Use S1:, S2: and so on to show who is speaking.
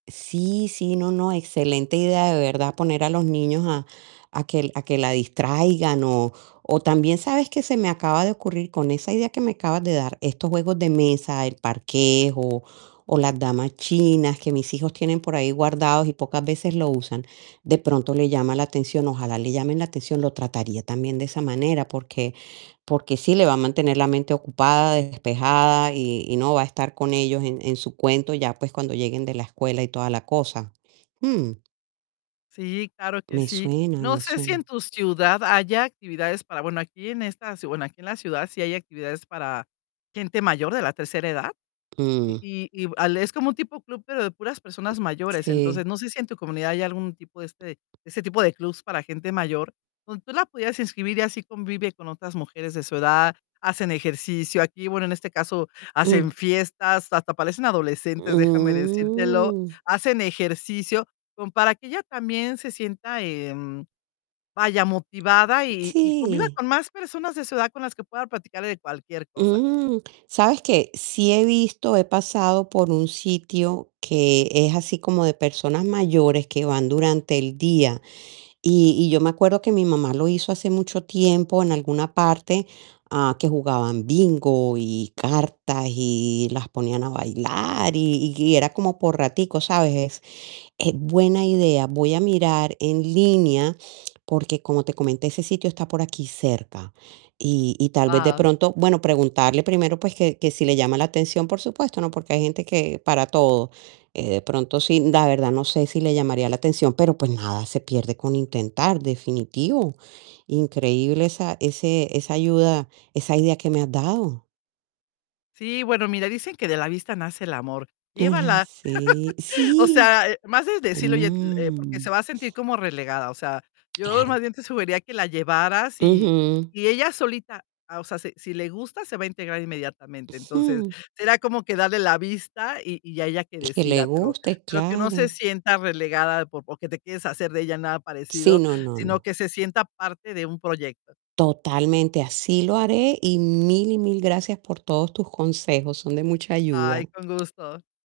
S1: Sí, sí, no, no, excelente idea, de verdad, poner a los niños a a que a que la distraigan, o o también, ¿sabes qué se me acaba de ocurrir con esa idea que me acabas de dar? Estos juegos de mesa, el parques o las damas chinas que mis hijos tienen por ahí guardados, y pocas veces lo usan, de pronto le llama la atención. Ojalá le llamen la atención, lo trataría también de esa manera. Porque porque sí le va a mantener la mente ocupada, despejada, y y no va a estar con ellos en en su cuento ya, pues, cuando lleguen de la escuela y toda la cosa. Mm.
S2: Sí, claro que
S1: Me
S2: sí.
S1: suena,
S2: No
S1: me
S2: sé, si en
S1: suena.
S2: tu ciudad haya actividades para bueno, aquí en esta ci bueno, aquí en la ciudad sí hay actividades para gente mayor de la tercera edad.
S1: Mm.
S2: Y y al es como un tipo club, pero de puras personas mayores. Entonces,
S1: Sí.
S2: no sé si, en tu comunidad hay algún tipo de este, ese tipo de clubs para gente mayor, donde tú la pudieras inscribir y así convive con otras mujeres de su edad, hacen ejercicio. Aquí, bueno, en este caso hacen
S1: Mm.
S2: fiestas, hasta parecen adolescentes, déjame decírtelo.
S1: Mm.
S2: Hacen ejercicio, como para que ella también se sienta, em, vaya, motivada, y y conviva
S1: Sí.
S2: con más personas de su edad con las que pueda platicarle de cualquier cosa.
S1: Mm, ¿sabes qué? Sí he visto, he pasado por un sitio que es así como de personas mayores que van durante el día. Y y yo me acuerdo que mi mamá lo hizo hace mucho tiempo en alguna parte, a, que jugaban bingo y cartas, y las ponían a bailar y y era como por raticos, ¿sabes? Es es buena idea. Voy a mirar en línea, porque como te comenté, ese sitio está por aquí cerca, y y tal vez, de
S2: Guau.
S1: pronto bueno, preguntarle primero, pues, que que si le llama la atención, por supuesto, ¿no? Porque hay gente que para todo. Eh, de pronto sí, la verdad no sé, si le llamaría la atención, pero, pues, nada se pierde con intentar, definitivo. Increíble esa ese esa ayuda, esa idea que me has dado.
S2: Sí, bueno, mira, dicen que de la vista nace el amor,
S1: Ay,
S2: llévala.
S1: sí,
S2: O
S1: sí.
S2: sea, más es decírle: "Oye", eh, porque se
S1: Mm.
S2: va a sentir como relegada. O sea, yo más
S1: Claro.
S2: bien te sugeriría que la llevaras y
S1: Ujú.
S2: y ella solita, ah, o sea, si si le gusta, se va a integrar inmediatamente. Entonces,
S1: Mm.
S2: será como que darle la vista, y y ya ella que
S1: Y que le
S2: decida, pero
S1: guste,
S2: pero que no se
S1: claro
S2: sienta relegada, por porque te quieres deshacer de ella nada
S1: Sí,
S2: parecido,
S1: no, no,
S2: sino
S1: no.
S2: que se sienta parte de un proyecto.
S1: Totalmente, así lo haré, y mil, y mil gracias por todos tus consejos, son de mucha ayuda.
S2: Ay, con gusto.